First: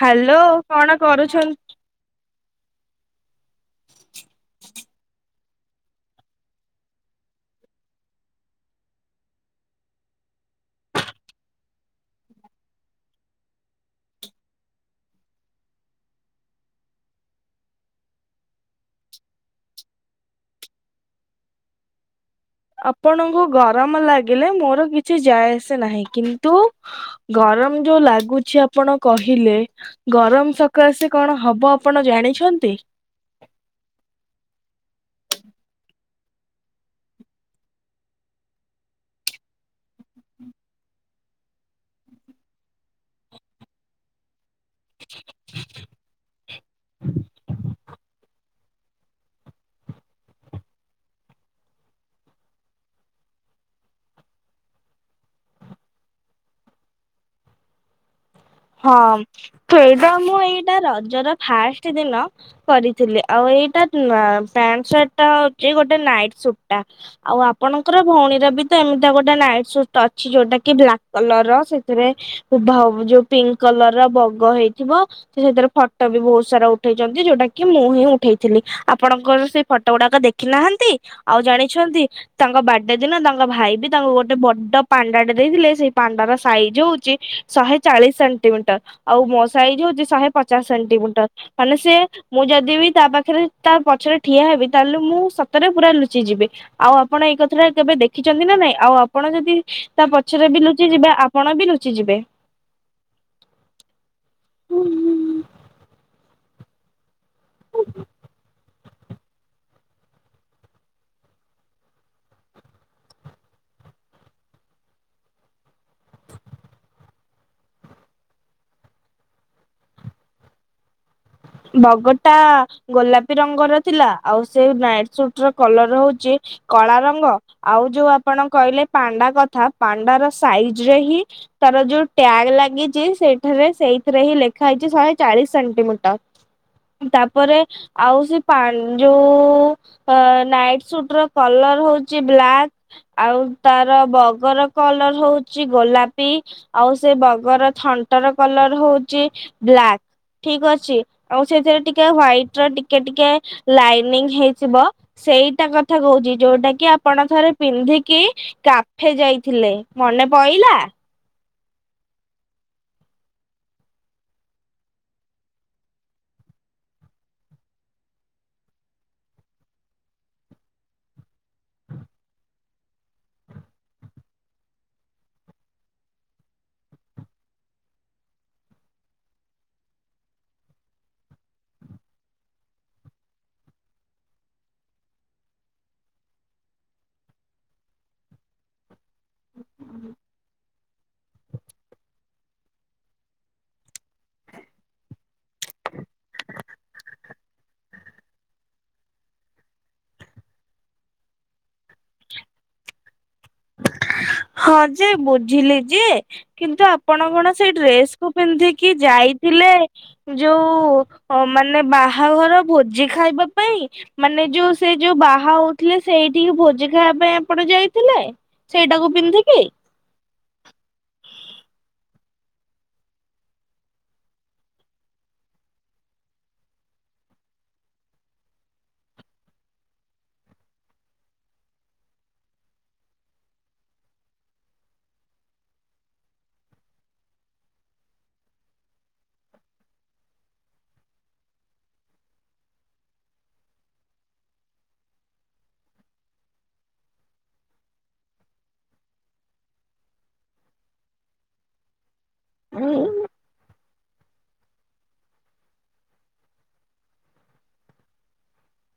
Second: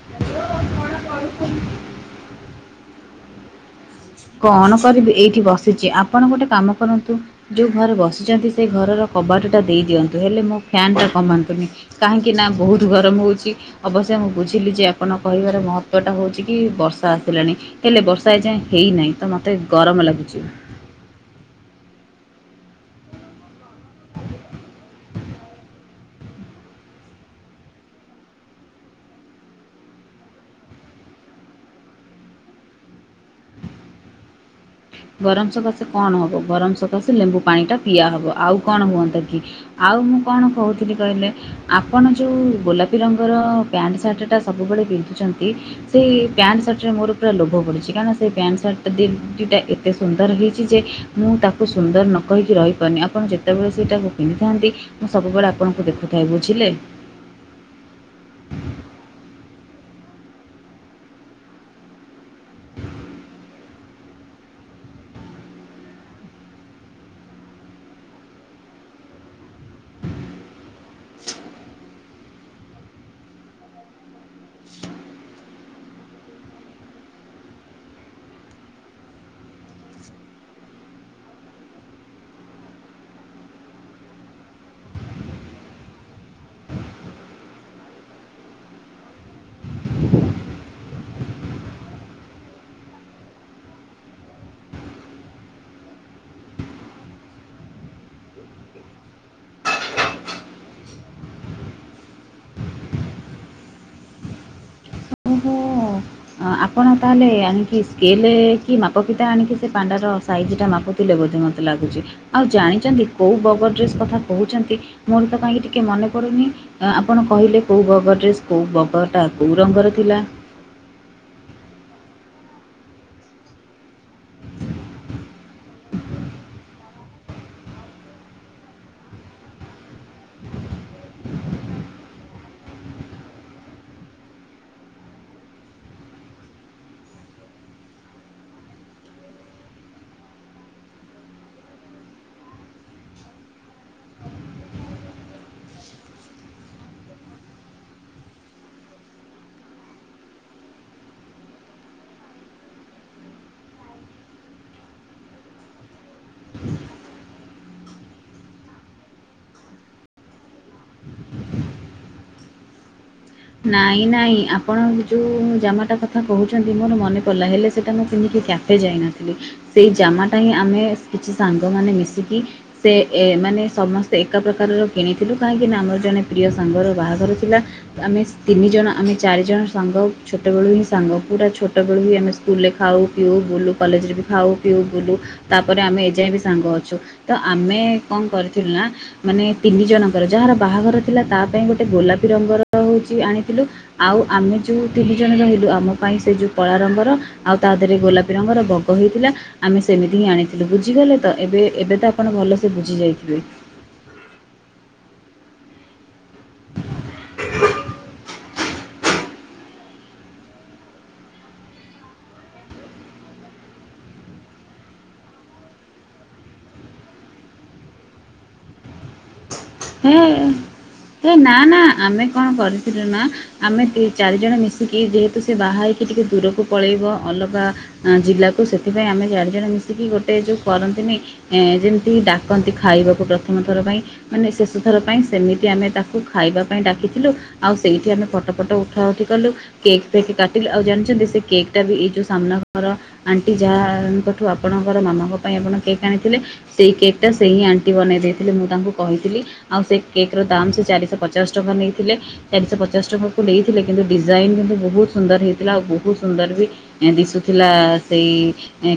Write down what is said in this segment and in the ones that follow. Hello କଣ କରୁଛନ୍ କଣ କରିବି ଏଇଠି ବସିଚି ଆପ୍ ପଣ ଗୋଟେ କାମ କରନ୍ତୁ ଯେଉଁ ଘରେ ବସିଚନ୍ତି ସେ ଘରର କବାଟଟା ଦେଇ ଦିଅନ୍ତୁ ହେଲେ ମୋ ଫ୍ୟାନ୍ଟା କମାନ୍ତୁନି। କାହିଁକି ନା ବୋହୁତ ଗରମ ହୋଉଚି। ଅବଶ୍ୟ ମୁଁ ବୁଝିଲି ଯେ ଆପଣ କହିବାର ମହତ୍ଵଟା ହୋଉଚି କି ବର୍ଷା ଆସିଲାଣି। ହେଲେ ବର୍ଷା ଏ ଯାଏଁ ହେଇନାହିଁ ତ ମତେ ଗରମ ଲାଗୁଚି। ଆପଣଙ୍କୁ ଗରମ ଲାଗିଲେ ମୋର କିଛି ଯାଏ ଆସେ ନାହିଁ କିନ୍ତୁ ଗରମ ଯୋଉ ଲାଗୁଛି ଆପଣ କହିଲେ। ଗରମ ସକାଶେ କଣ ହବ ଆପଣ ଜାଣିଛନ୍ତି? ଗରମ ସକାଶେ କଣ ହବ ଗରମ ସକାଶେ ଲେମ୍ବୁ ପାଣି ଟା ପିଆହବ, ଆଉ କଣ ହୁଅନ୍ତା କି? ଆଉ ମୁଁ କଣ କୋହୁଥିଲି କହିଲେ? ଆପଣ ଯୋଉ-ଉ ଗୋଲାପୀ ରଙ୍ଗର-ଅ ପ୍ୟାଣ୍ଟ ସାର୍ଟଟା ସବୁବେଳେ ପିନ୍ଧୁଚନ୍ତି ସେଇ ପ୍ୟାଣ୍ଟ ସାର୍ଟରେ ମୋର ପୁରା ଲୋଭ ପଡ଼ିଛି କାହିଁନା ସେ ପ୍ୟାଣ୍ଟ ସାର୍ଟଟା ଦି ଦିଟା ଏ ତେ ସୁନ୍ଦର ହେଇଛି ଯେ ମୁଁ ତାକୁ ସୁନ୍ଦର ନ କହିକି ରହିପାରୁନି, ଆପଣ ଯେତେବେଳେ ସେଇଟାକୁ ପିନ୍ଧିଥାନ୍ତି ସବୁବେଳେ ଆପଣଙ୍କୁ ଦେଖୁଥାଏ ବୁଝିଲେ। ହଁ ତ ଏଇଟା ମୁଁ ଏଇଟା ରଜର ଫାଷ୍ଟ ଦିନ କରିଥିଲି ଆଉ ଏଇଟା ନା ପ୍ୟାଣ୍ଟ ସାର୍ଟଟା ହଉଚି ଗୋଟେ ନାଇଟ୍ ସୁଟଟା। ଆଉ ଆପଣଙ୍କର ଭଉଣୀର ବି ତ ଏମିତି ଗୋଟେ ନାଇଟ୍ ସୁଟ ଅଛି ଯୋଉଟା କି ବ୍ଲାକ୍ କଲର ର ସେଥିରେ ଉଭ ହ ଯୋଉ ପିଙ୍କ କଲର ର ବଗ ହେଇଥିବ। ସେ ସେଥିରେ ଫଟୋ ବି ବହୁତ ସାରା ଉଠେଇଛନ୍ତି ଯୋଉଟା କି ମୁଁ ହିଁ ଉଠେଇଥିଲି ଆପଣଙ୍କର ସେଇ ଫଟୋ ଗୁଡାକ ଦେଖ ଦେଖ ନାହାନ୍ତି ଆଉ ଜାଣିଛନ୍ତି ତାଙ୍କ ବାର୍ଥଡେ ଦିନ ତାଙ୍କ ଭାଇ ବି ତାଙ୍କୁ ଗୋଟେ ବଡ ପାଣ୍ଡା ଟେ ଦେଇଥିଲେ ସେଇ ପାଣ୍ଡ ର ସାଇଜ ହଉଛି ଶହେ ଚାଳିଶ ସେଣ୍ଟିମିଟର ଆଉ ମୋ ଶାଇଜ ହଉଛି ଶହେ ପଚାଶ ସେଣ୍ଟିମିଟର ମାନେ ସେ ମୁଁ ଯଦି ବି ତା ପାଖରେ ତା ପଛରେ ଠିଆ ହେବି ତାହେଲେ ମୁଁ ସତରେ ପୁରା ଲୁଚିଯିବି। ଆଉ ଆପଣ ଏଇ କଥା ଟା କେବେ ଦେଖିଛନ୍ତି ନା ନାଇଁ ଆଉ ଆପଣ ଯଦି ତା ପଛରେ ବି ଲୁଚି ଯିବେ ଆପଣ ବି ଲୁଚି ଯିବେ। [inaudible] ଓହୋ ଆ, ଆପଣ ତାହେଲେ ଆଣିକି ସ୍କେଲ କି ମା ପକିତା ଆଣିକି ସେ ପାଣ୍ଡାର ସାଇଜ୍ଟା ମାପୁଥିଲେ ବୋଧେ ମୋତେ ଲାଗୁଛି। ଆଉ ଜାଣିଛନ୍ତି କୋଉ ବଗର ଡ୍ରେସ୍ କଥା କହୁଛନ୍ତି ମୋର ତା ପାଇଁକ ଟିକେ ମନେ ପଡ଼ୁନି। ଆପଣ କହିଲେ କେଉଁ ବଗର ଡ୍ରେସ୍ କୋଉ ବଗଟା କୋଉ ରଙ୍ଗର ଥିଲା? ବଗଟା ଗୋଲାପୀ ରଙ୍ଗର ଥିଲା ଆଉ ସେ ନାଇଟ ସୁଟ ର କଲର ହଉଛି କଳା ରଙ୍ଗ ଆଉ ଯୋଉ ଆପଣ କହିଲେ ପାଣ୍ଡା କଥା ପାଣ୍ଡ ର ସାଇଜ ରେ ହିଁ ତାର ଯୋଉ ଟ୍ୟାଗ ଲାଗିଛି ସେଇଠାରେ ସେଇଥିରେ ହିଁ ଲେଖା ହେଇଛି ଶହେ ଚାଳିଶ ସେଣ୍ଟିମି ତାପରେ ଆଉ ସେ ପା ଯୋଉ ଅ ନାଇଟ୍ ସୁଟ ର କଲର ହଉଛି ବ୍ଲାକ୍। ଆଉ ତାର ବଗର କଲର ହଉଛି ଗୋଲାପି। ଆଉ ସେ ବଗର ଥଣ୍ଟର କଲର ହଉଛି ବ୍ଲାକ୍ ଠିକ ଅ ଆଉ ସେଥିରେ ଟିକେ ହ୍ଵାଇଟ ର ଟିକେ ଟିକେ ଲାଇନିଂ ହେଇଯିବ। ସେଇଟା କଥା କହୁଛି ଯୋଉଟା କି ଆପଣ ଥରେ ପିନ୍ଧିକି କାଫେ ଯାଇଥିଲେ ମନେ ପଇଲା। ନାଇଁ ନାଇଁ ଆପଣ ଯେଉଁ ଜାମାଟା କଥା କହୁଛନ୍ତି ମୋର ମନେ ପଡ଼ିଲା ହେଲେ ସେଇଟା ମୁଁ ପିନ୍ଧିକି ଯ ଯାଇନଥିଲି ସେଇ ଜାମାଟା ହିଁ ଆମେ କିଛି ସାଙ୍ଗମାନେ ମିଶିକି ସେ ମାନେ ସମସ୍ତେ ଏକା ପ୍ରକାରର କିଣିଥିଲୁ କାହିଁକି ନା ଆମର ଜଣେ ପ୍ରିୟ ସାଙ୍ଗର ବାହାଘର ଥିଲା। ଆମେ ତିନି ଜଣ ଆମେ ଚାରି ଜଣ ସାଙ୍ଗ ଛୋଟବେଳୁ ହିଁ ସାଙ୍ଗ ପୁରା ଛୋଟ ବେଳୁ ହ ଆମେ ସ୍କୁଲରେ ଖାଉ ପିଉ ବୁଲୁ କଲେଜରେ ବି ଖାଉ ପିଉ ବୁଲୁ ତାପରେ ଆମେ ଏଯାଏ ବି ସାଙ୍ଗ ଅଛୁ ତ ଆମେ କଣ କରିଥିଲୁ ନା ମାନେ ତିନି ଜଣଙ୍କର ଯାହାର ବାହାଘର ଥିଲା ତା ପାଇଁ ଗୋଟେ ଗୋଲାପୀ ରଙ୍ଗର ହେଉଛି ଆଣିଥିଲୁ। ଆଉ ଆମେ ଯୋଉ ତିନି ଜଣ ରହିଲୁ ଆମ ପାଇଁ ସେ ଯଉ କଳା ରଙ୍ଗର ଆଉ ତା ଦେହରେ ଗୋଲାପୀ ରଙ୍ଗର ବଗ ହେଇଥିଲା। ଆମେ ସେମିତି ହିଁ ଆଣିଥିଲୁ ବୁଝିଗଲେ ତ ଏବେ ଏବେ ତ ଆପଣ ଭଲସେ ବୁଝି ଯାଇଥିବେ। ହଁ ଯେ ବୁଝିଲି ଯେ କିନ୍ତୁ ଆପଣ କଣ ସେଇ ଡ୍ରେସ କୁ ପିନ୍ଧିକି ଯାଇଥିଲେ ଯୋଉ ମାନେ ବାହାଘର ଭୋଜି ଖାଇବା ପାଇଁ? ମାନେ ଯୋଉ ସେ ଯୋଉ ବାହା ହଉଥିଲେ ସେଇଠିକି ଭୋଜି ଖାଇବା ପାଇଁ ଆପଣ ଯାଇଥିଲେ? ସେଇଟାକୁ ପିନ୍ଧିକି? ହେ ହେ ନା ନା ଆମେ କଣ କରିଥିଲୁ ନା ଆମେ ଦି ଚାରିଜଣ ମିଶିକି ଯେହେତୁ ସେ ବାହାହେଇ ଟିକେ ଦୂରକୁ ପଳେଇବ ଅଲଗା ଜିଲ୍ଲାକୁ ସେଥିପାଇଁ ଆମେ ଚାରି ଜଣ ମିଶିକି ଗୋଟେ ଯୋଉ କରନ୍ତିନି ଏ ଯେମିତି ଡାକନ୍ତି ଖାଇବାକୁ ପ୍ରଥମ ଥର ପାଇଁ ମାନେ ଶେଷଥର ପାଇଁ ସେମିତି ଆମେ ତାକୁ ଖାଇବା ପାଇଁ ଡାକିଥିଲୁ। ଆଉ ସେଇଠି ଆମେ ଫଟୋ ଫଟୋ ଉଠା ଉଠି କଲୁ କେକ୍ ଫେକ୍ କାଟିଲି ଆଉ ଜାଣିଚନ୍ତି ସେକେକ୍ ଟାବି ଏଇ ଯୋଉ ସାମ୍ନା ଘର ଆଣ୍ଟି ଯାହାଙ୍କଠୁ ଆପଣଙ୍କର ମାମାଙ୍କ ପାଇଁ ଆପଣ କେକ୍ ଆଣିଥିଲେ ସେଇ କେକ୍ ଟା ସେଇ ଆଣ୍ଟି ବନେଇ ଦେଇଥିଲେ ମୁଁ ତାଙ୍କୁ କହିଥିଲି ଆଉ ସେକେକ୍ ର ଦାମ୍ ସେ ଚାରିଶହ ପଚାଶ ଟଙ୍କା ନେଇଥିଲେ ଚାରିଶହ ପଚାଶ ଉଁ ଟଙ୍କା କ ନେଇଥିଲେ କିନ୍ତୁ ଡିଜାଇନ୍ କିନ୍ତୁ ବହୁତ୍ ସୁନ୍ଦର ହେଇଥିଲା ଆଉ ବହୁତ୍ ସୁନ୍ଦରବି ଦିଶୁଥିଲା ସେଇ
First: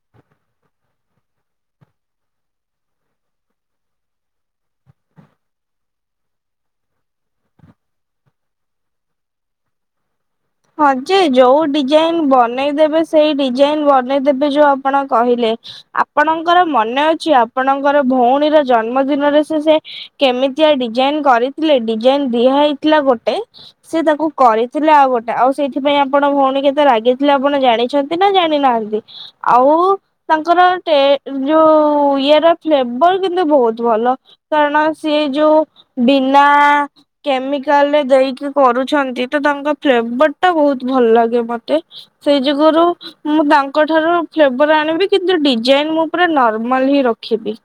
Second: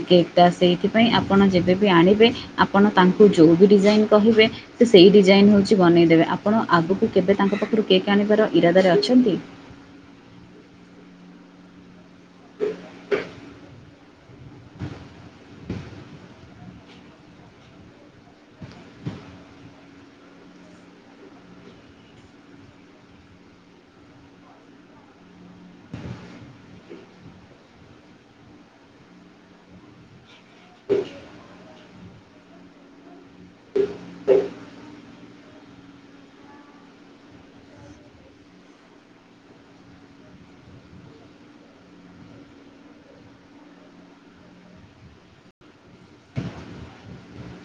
କେକ୍ ଟା ସେଇଥିପାଇଁ ଆପଣ ଯେବେବି ଆଣିବେ ଆପଣ ତାଙ୍କୁ ଯୋଉବି ଡିଜାଇନ୍ କହିବେ ତ ସେଇ ଡିଜାଇନ୍ ହେଉଚି ବନେଇଦେବେ ଆପଣ ଆଗକୁ କେବେ ତାଙ୍କ ପାଖରୁ କେକ୍ ଆଣିବାର ଇରାଦାରେ ଅଛନ୍ତି? ହଁ ଯେ ଯୋଉ ଡିଜାଇନ୍ ବନେଇଦେବେ ସେଇ ଡିଜାଇନ୍ ବନେଇଦେବେ ଯୋଉ ଆପଣ କହିଲେ ଆପଣ ଆପଣଙ୍କର ମନେ ଅଛି ଆପଣଙ୍କର ଭଉଣୀର ଜନ୍ମ ଦିନରେ ସେ ସେ କେମିତିଆ ଡିଜାଇନ୍ କରିଥିଲେ ଡିଜାଇନ୍ ଦିଆ ହେଇଥିଲା ଗୋଟେ ସେ ତାକୁ କରିଥିଲେ ଆଉ ଗୋଟେ। ଆଉ ସେଇଥିପାଇଁ ଆପଣ ଭଉଣୀ କେତେ ରାଗିଥିଲେ ଆପଣ ଜାଣିଛନ୍ତି ନା ଜାଣିନାହାନ୍ତି? ଆଉ ତାଙ୍କର ଟେ ଯୋଉ ଇଏର ଫ୍ଲେବର କିନ୍ତୁ ବହୁତ୍ ଭଲ କାରଣ ସିଏ ଯୋଉ ବିନା କେମିକାଲରେ ଦେଇକି କରୁଛନ୍ତି ତତାଙ୍କ ଫ୍ଲେବରଟା ବହୁତ୍ ଭଲ ଲାଗେ ମତେ ସେଇ ଯୁଗରୁ ମୁଁ ତାଙ୍କ ଠାରୁ ଫ୍ଲେବର ଆଣିବି କିନ୍ତୁ ଡିଜାଇନ୍ ମୁଁ ପୁରା ନର୍ମାଲହିଁ ରଖିବି।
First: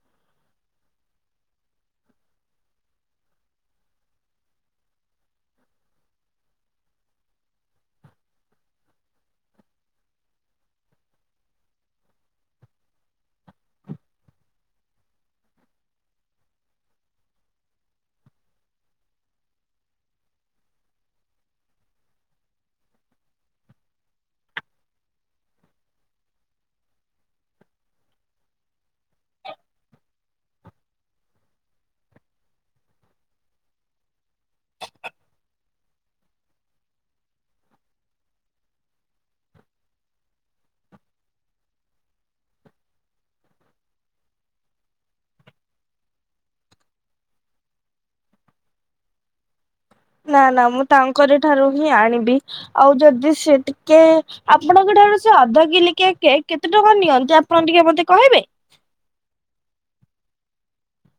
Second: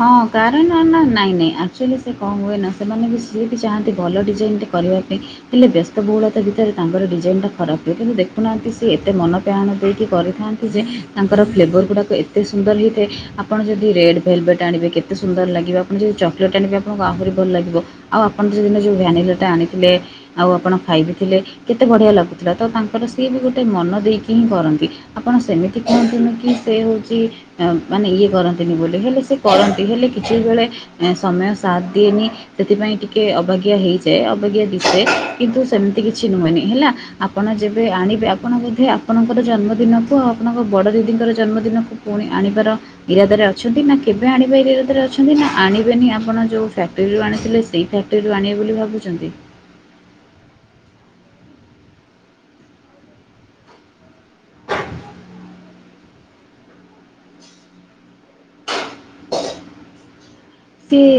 ହଁ କାରଣ ନା ନାଇଁ ନାଇଁ ଆକ୍ଚୁଲି ସେକଣ ହୁଏନା ସେମାନେବି ସିଏବି ଚାହାଁନ୍ତି ଭଲ ଡିଜାଇନ୍ ଟେ କରିବା ପାଇଁ ହେଲେ ବ୍ୟସ୍ତବହୁଳତା ଭିତରେ ତାଙ୍କର ଡିଜାଇନଟା ଖରାପ ହୁଏ କିନ୍ତୁ ଦେଖୁନାହାନ୍ତି ସେଏତେ ମନପ୍ରାଣ ଦେଇକି କରିଥାନ୍ତି ଯେ ତାଙ୍କର ଫ୍ଲେଭର ଗୁଡ଼ାକ ଏତେ ସୁନ୍ଦର ହେଇଥାଏ ଆପଣ ଯଦି ରେଡ୍ ଭେଲଭେଟ୍ ଜାଣିବେ କେତେ ସୁନ୍ଦର ଲାଗିବ ଆଣ ଯଦି ଚକୋଲେଟ୍ ଆଣିବେ ଆପଣଙ୍କୁ ଆହୁରି ଭଲ ଲାଗିବ। ଆଉ ଆପଣ ଯଦିି ଯୋଉ ଭ୍ୟାନିଟିଟା ଆଣିଥିଲେ ଆଉ ଆପଣ ଖାଇବିି ଥିଲେ କେତେ ବଢ଼ିଆ ଲାଗୁଥିଲା ତତାଙ୍କର ସିଏବି ଗୋଟେ ମନ ଦେଇକି ହିଁ କରନ୍ତି। ଆପଣ ସେମିତି କୁହନ୍ତୁନୁକି ସେହଉଚି ମାନେ ଇଏ କରନ୍ତିନି ବୋଲି ହେଲେ ସେ କରନ୍ତି ହେଲେ କିଛି ବେଳେ ସମୟ ସାଥେ ଦିଏନି ସେଥିପାଇଁ ଟିକେ ଅବଜ୍ଞା ହେଇଯାଏ ଅବାଜ୍ଞା ଦିଶେ କିନ୍ତୁ ସେମିତି କିଛି ନୁହେଁ ହେଲା। ଆପଣ ଯେବେ ଆଣିବେ ଆପଣ ବୋଧେ ଆପଣଙ୍କର ଜନ୍ମଦିନକୁ ଆଉ ଆପଣଙ୍କ ବଡ଼ ଦିଦିଙ୍କର ଜନ୍ମଦିନକୁ ପୁଣି ଆଣିବାର ଇରାଦରେ ଅଛନ୍ତିନା କି କେବେ ଆଣିବା ଏଇରାଦରେ ଅଛନ୍ତିନା ଆଣିବେନି ଆପଣ ଯେଉଁ ଫ୍ୟାକ୍ଟ୍ରିରୁ ଆଣିଥିଲେ ସେଇ ଫ୍ୟାକ୍ଟ୍ରିରୁ ଆଣିବେ ବୋଲି ଭାବୁଚନ୍ତି? ନା ନା ମୁଁ ତାଙ୍କରି ଠାରୁହିଁ ଆଣିବି ଆଉ ଯଦି ସେ ଟିକେ ଆପଣଙ୍କ ଠାରୁ ସେଅଧ କିଲିକିଆ କେକ୍ କେତେ ଟଙ୍କା ନିଅନ୍ତି ଆପଣ ଟିକେ ମତେ କହିବେ? ସିଏ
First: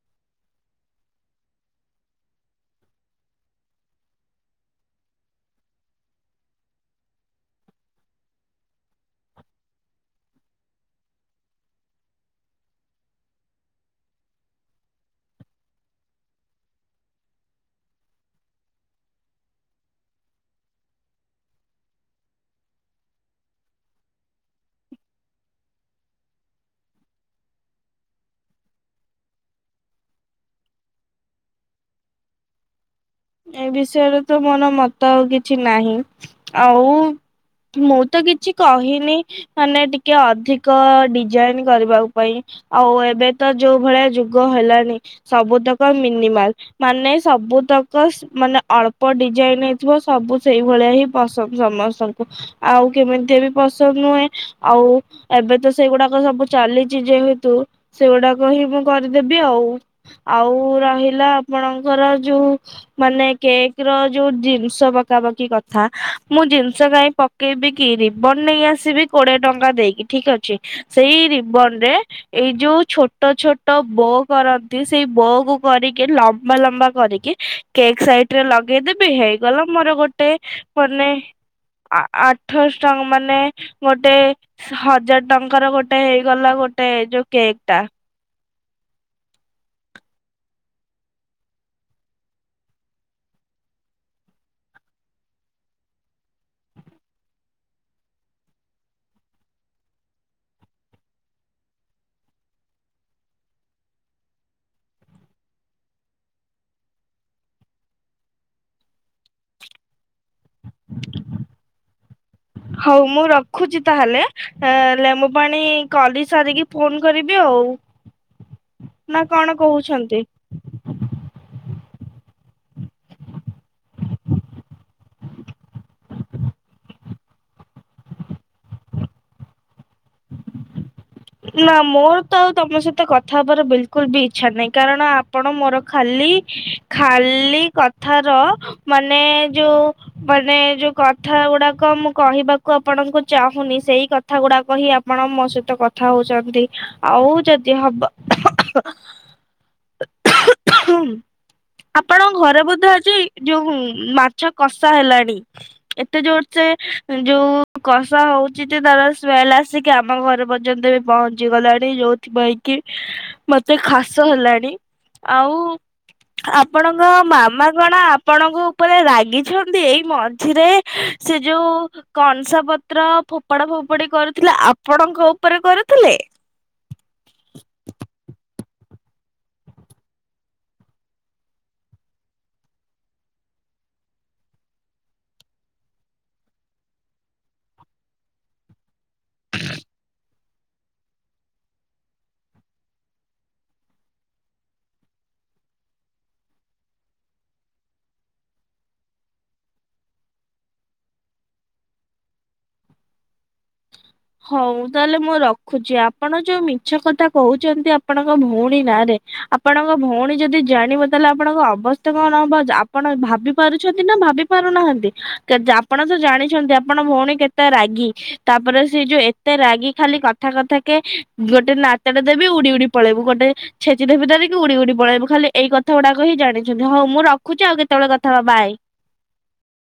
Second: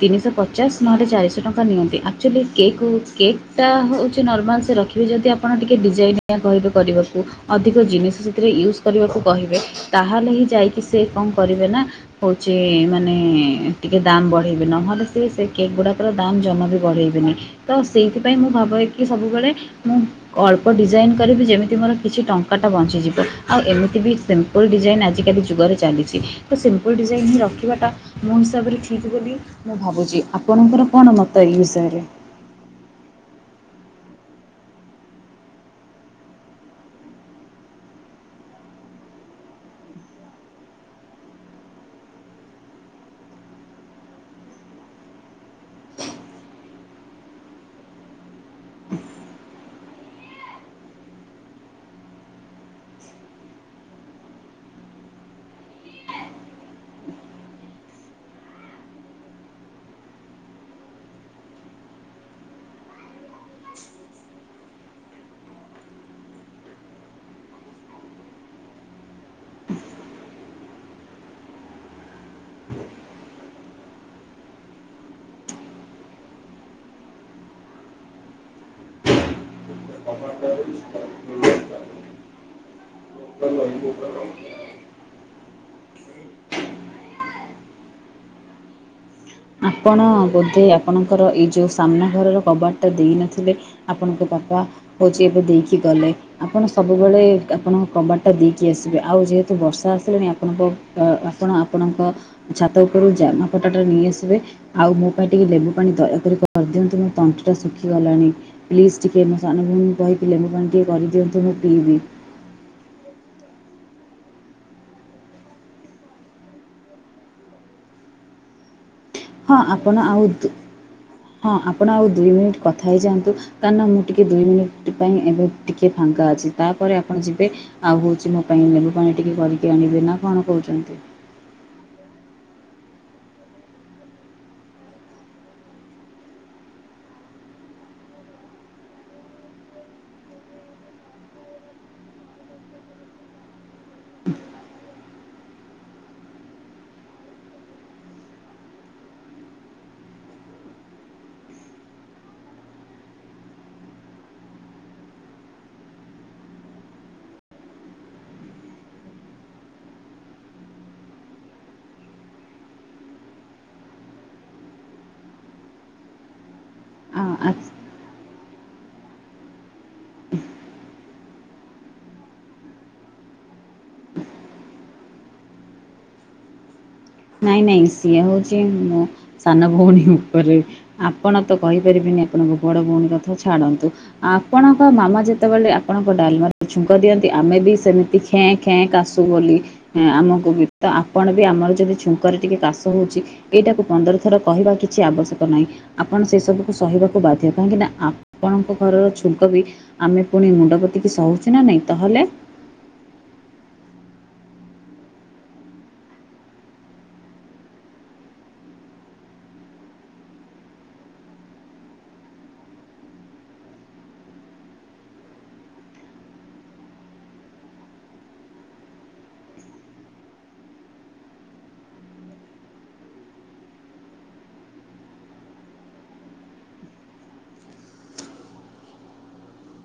ତିନିଶହ ପଚାଶ ନହେଲେ ଚାରିଶହ ଟଙ୍କା ନିଅନ୍ତି ଆକ୍ଚୋଲି କେକ୍ କେକେଟା ହୋଇଛି ନର୍ମାଲ ସୁରକ୍ଷି ଏବେ ଯଦି ଆପଣ ଟିକିଏ ଡିଜାଇନ୍ ନିଆ କହିବେ କରିବାକୁ ଅଧିକ ଜିନିଷ ସେଥିରେ ୟୁଜ୍ କରିବାକୁ କହିବେ ତାହେଲେ ହିଁ ଯାଇକି ସେକଁ କରିବେ ନା ହଉଚି ମାନେ ଟିକେ ଦାମ୍ ବଢ଼ାଇବେ ନହେଲେ ସିଏ ସେକେକ୍ ଗୁଡ଼ାକର ଦାମ୍ ଜମାବି ବଢ଼ାଇବେନି। ତ ସେଇଥି ପାଇଁ ମୁଁ ଭାବଇକି ସବୁ ବେଳେ ମୁଁ ଅଳ୍ପ ଡିଜାଇନ୍ କରିବି ଯେମିତି ମୋର କିଛି ଟଙ୍କାଟା ବଞ୍ଚିଯିବ ଆଉ ଏମିତିବି ସେମି ପୁଲ୍ ଡିଜାଇନ୍ ଆଜିକାଲି ଯୁଗରେ ଚାଲିଚି ତସିମ୍ପୁଲ୍‌ ଡିଜାଇନ୍ ହିଁ ରଖିବାଟା ମୋ ହିସାବରେ ଠିକ୍ ବୋଲି ମୁଁ ଭାବୁଚି ଆପଣଙ୍କର କଣ ମତ ଏବିଷୟରେ? ଏ ବିଷୟରେତ ମୋର ମତ ଆଉ କିଛି ନାହିଁ ଆଉ ମୁଁ ତ କିଛି କହିନି ମାନେ ଟିକେ ଅଧିକ ଡିଜାଇନ୍‌ କରିବା ଉ ପାଇଁ। ଆଉ ଏବେ ତ ଯୋଉ ଭଳିଆ ଯୁଗ ହେଲାଣି। ସବୁ ତକ ମିନିମାଲ୍ ମାନେ ସବୁ ତ ଅପ୍‌କସ୍‌ ମାନେ ଅଳ୍ପ ଡିଜାଇନ୍‌ହେଇଥିବ ସବୁ ସେଇ ଭଳିଆ ହିଁ ପସନ୍ଦ ସମସ୍ତଙ୍କୁ। ଆଉ କେମିତିଆ ବି ପସନ୍ଦ ନୁହେଁ ଆଉ ଏବେ ତ ସେଗୁଡ଼ାକ ସବୁ ଚାଲିଚି ଯେହେତୁ ସେଗୁଡ଼ାକ ହିଁ ମୁଁ କରିଦେବି ଆଉ। ଆଉ ରହିଲା ଆପଣଙ୍କର ଯୋଉ ମାନେ କେକ୍ ର ଯୋଉ ଜିନିଷ ପକାପକି କଥା ମୁଁ ଜିନିଷ କାଇଁପ ପକେଇବି କି ରିବନ୍‌ ନେଇ ଆସିବି କୋଡ଼ିଏ ଟଙ୍କା ଦେଇକି ଠିକ୍ ଅଛି ସେଇ ରିବନ୍‌ରେ ଏଇ ଯୋଉ ଛୋଟ ଛୋଟ ବୋ କରନ୍ତି ସେଇ ବୋ କୁ କରିକି ଲମ୍ବା ଲମ୍ବା କରିକି କେକ୍ ସାଇଟ ରେ ଲଗେଇଦେବି ହେଇଗଲା ମୋର ଗୋଟେ ମାନେ ଆ ଆଠଶ ଟଙ୍କ ମାନେ ଗୋଟେ ହଜାର୍‌ଟଙ୍କାର ଗୋଟେ ହେଇଗଲା ଗୋଟେ ଯୋଉ କେକ୍ ଟା। ଆପଣ ବୋଧେ ଆପଣଙ୍କର ଏଇ ଯୋଉ ସାମ୍ନା ଘରର କବାଟା ଦେଇନଥିଲେ? ଆପଣଙ୍କ ବାପା ହଉଛି ଏବେ ଦେଇକି ଗଲେ। ଆପଣ ସବୁବେଳେ ଆପଣଙ୍କ କବାଟ୍‌ଟା ଦେଇକି ଆସିବେ ଆଉ ଯେହେତୁ ବର୍ଷା ଆସିଲାଣି ଆପଣଙ୍କ ତ ଆପଣ ଆପଣଙ୍କ ଛାତ ଉପରୁ ଜାମାପଟାଟା ନେଇ ଆସିବେ। ଆଉ ମୋ ପାଇଁ ଟିକେ ଲେମ୍ବୁ ପାଣି ଦୟାକରି କରିଦିଅନ୍ତୁ ମୋ ତଣ୍ଟିଟା ଶୁଖିଗଲାଣି। ପ୍ଲିଜ ଟିକେ ମୋ ସାନ ଭଉଣୀ କହିକି ଲେମ୍ବୁ ପାଣି ଟିକେ କରିଦିଅନ୍ତୁ ମୁଁ ପିଇବି। ହଉ ମୁଁ ରଖୁଚି ତାହେଲେ। ଏ ଲେମ୍ବୁ ପାଣି କରି ସାରିକି ଫୋନ୍‌ କରିବି ଆଉ। ନା କଣ ହଁ ଆପଣ କହୁଛନ୍ତି? ଆଉ ଦୁ ହଁ ଆପଣ ଆଉ ଦୁଇ ମିନିଟ୍ କଥା ହେଇଯାଆନ୍ତୁ। କାରଣ ମୁଁ ଟିକେ ଦୁଇ ମିନିଟ୍ ପାଇଁ ଏବେ ଟିକେ ଫାଙ୍କା ଅଛି ତାପରେ ଆପଣ ଯିବେ। ଆଉ ହଉଛି ମୋ ପାଇଁ ଲେମ୍ବୁ ପାଣି ଟିକେ କରିକି ଆଣିବେ ନା କଣ କହୁଛନ୍ତି? ନା ମୋର ତ ଆଉ ତମ ସହିତ କଥା ହବାର ବିଲ୍‌‌କୁଲ୍‌ ବି ଇଚ୍ଛା ନାହିଁ କାରଣ ଆ ଆପଣ ମୋର ଖାଲି ଖାଲି କଥାର ମାନେ ଯୋଉ ମାନେ ଯୋଉ କଥା ଗୁଡ଼ାକ ମୁଁ କହିବାକୁ ଆପଣଙ୍କୁ ଚାହୁଁନି ସେଇ କ କଥା ଗୁଡ଼ାକ ହିଁ ଆପଣ ମୋ ସହିତ କ କଥା ହଉଛନ୍ତି ଆଉ ଯଦି ହବ [unintelligible] ଆପଣଙ୍କ ଘରେ ବୋଧେ ଆଜି ଯୋଉ ମାଛ କଷା ହେଲାଣି। ଏତେ ଜୋର୍ ସେ ଯୋଉ କଷା ହଉଚି ଯେ ତାର ସ୍କେମେଲ୍ ଆସିକି ଆମ ଘର ପ ଯନ୍ତେ ବି ପହଞ୍ଚି ଗଲାଣି ଯଉଠି ପିଇଁକି ମତେ ଖାସ ହେଲାଣି ଆଉ ଆପଣଙ୍କ ଆ ଆ- ମାମା କଣ ଆପଣଙ୍କ ଉପରେ ରାଗିଛନ୍ତି ଏଇ ମଝିରେ ସେ ଯୋଉ କଂସା ପତ୍ର ଫୋପଡ଼ା ଫୋପଡ଼ି କରୁଥିଲେ ଆପଣଙ୍କ ଉ ଉପରେ କରୁଥିଲେ? ନାଇଁ ନାଇଁ ସିଏ ହଉଛି ମୋ ସାନ ଭଉଣୀ ଉପରେ। ଆପଣ ତ କହିପାରିବିନି ଆପଣଙ୍କ ବଡ ଭଉଣୀ କଥା ଛାଡ଼ନ୍ତୁ। ଆପଣଙ୍କ ମାମା ଯେତେବେଳେ ଆପଣଙ୍କ ଡ଼ାଲ୍‌ମାରେ ଛୁଙ୍କ ଦିଅନ୍ତି ଆମେ ବି ସେମିତି ଖେଁ ଖେଁ କାଶୁ ବୋଲି ଏ ଆମକୁ ବି ତ ଆପଣ ବି ଆମର ଯଦିଚ ଛୁଙ୍କରେ ଟିକେ କାଶ ହେଉଛି ଏଇଟାକୁ ପନ୍ଦର ଥର କହିବା କିଛି ଆବଶ୍ୟକ ନାହିଁ। ଆପଣ ସେ ସବୁକୁ ସହିବାକୁ ବାଧ୍ୟ କାହିଁକି ନା ଆପଣଙ୍କ ଘରର ଛୁଙ୍କ ବି ଆମେ ପୁଣି ମୁଣ୍ଡ ପୋତିକି ସହୁଛୁ ନା ନାଇଁ ତ ହେଲେ? ହଉ ତାହେଲେ ମୁଁ ରଖୁଛି ଆପଣ ଯୋଉ ମିଛ କଥା କହୁଛନ୍ତି ଆପଣଙ୍କ ଭଉଣୀ ନାଁରେ ଆପ ଆପଣଙ୍କ ଭଉଣୀ ଯଦି ଜାଣିବ ତାହେଲେ ଆପଣଙ୍କ ଅବସ୍ଥା କଣ ହବ ଜା ଆପଣ ଭାବି ପାରୁଛନ୍ତି ନା ଭାବି ପାରୁନାହାନ୍ତି କେ ଆପଣ ତ ଜାଣିଛନ୍ତି ଆପଣ ଭଉଣୀ କେତେ ରାଗି ତାପରେ ସେ ସେଇ ଯୋଉ ଏତେ ରାଗି ଖାଲି କଥା କଥା କେ ଗୋଟେ ନାତଟେ ଦେବି ଉଡି ଉଡି ପଳେଇବୁ ଗୋଟେ ଛେଚି ଦେବୀ ଧରିକି ଉୁଡି ଉୁଡି ପଳେଇବୁ ଖାଲି ଏଇ କଥା ଗୁଡାକ ଜାଣିଛନ୍ତି ହଉ ମୁଁ ରଖୁଚି ଆଉ କେତେବେଳେ କଥା ହବା ବାଏ।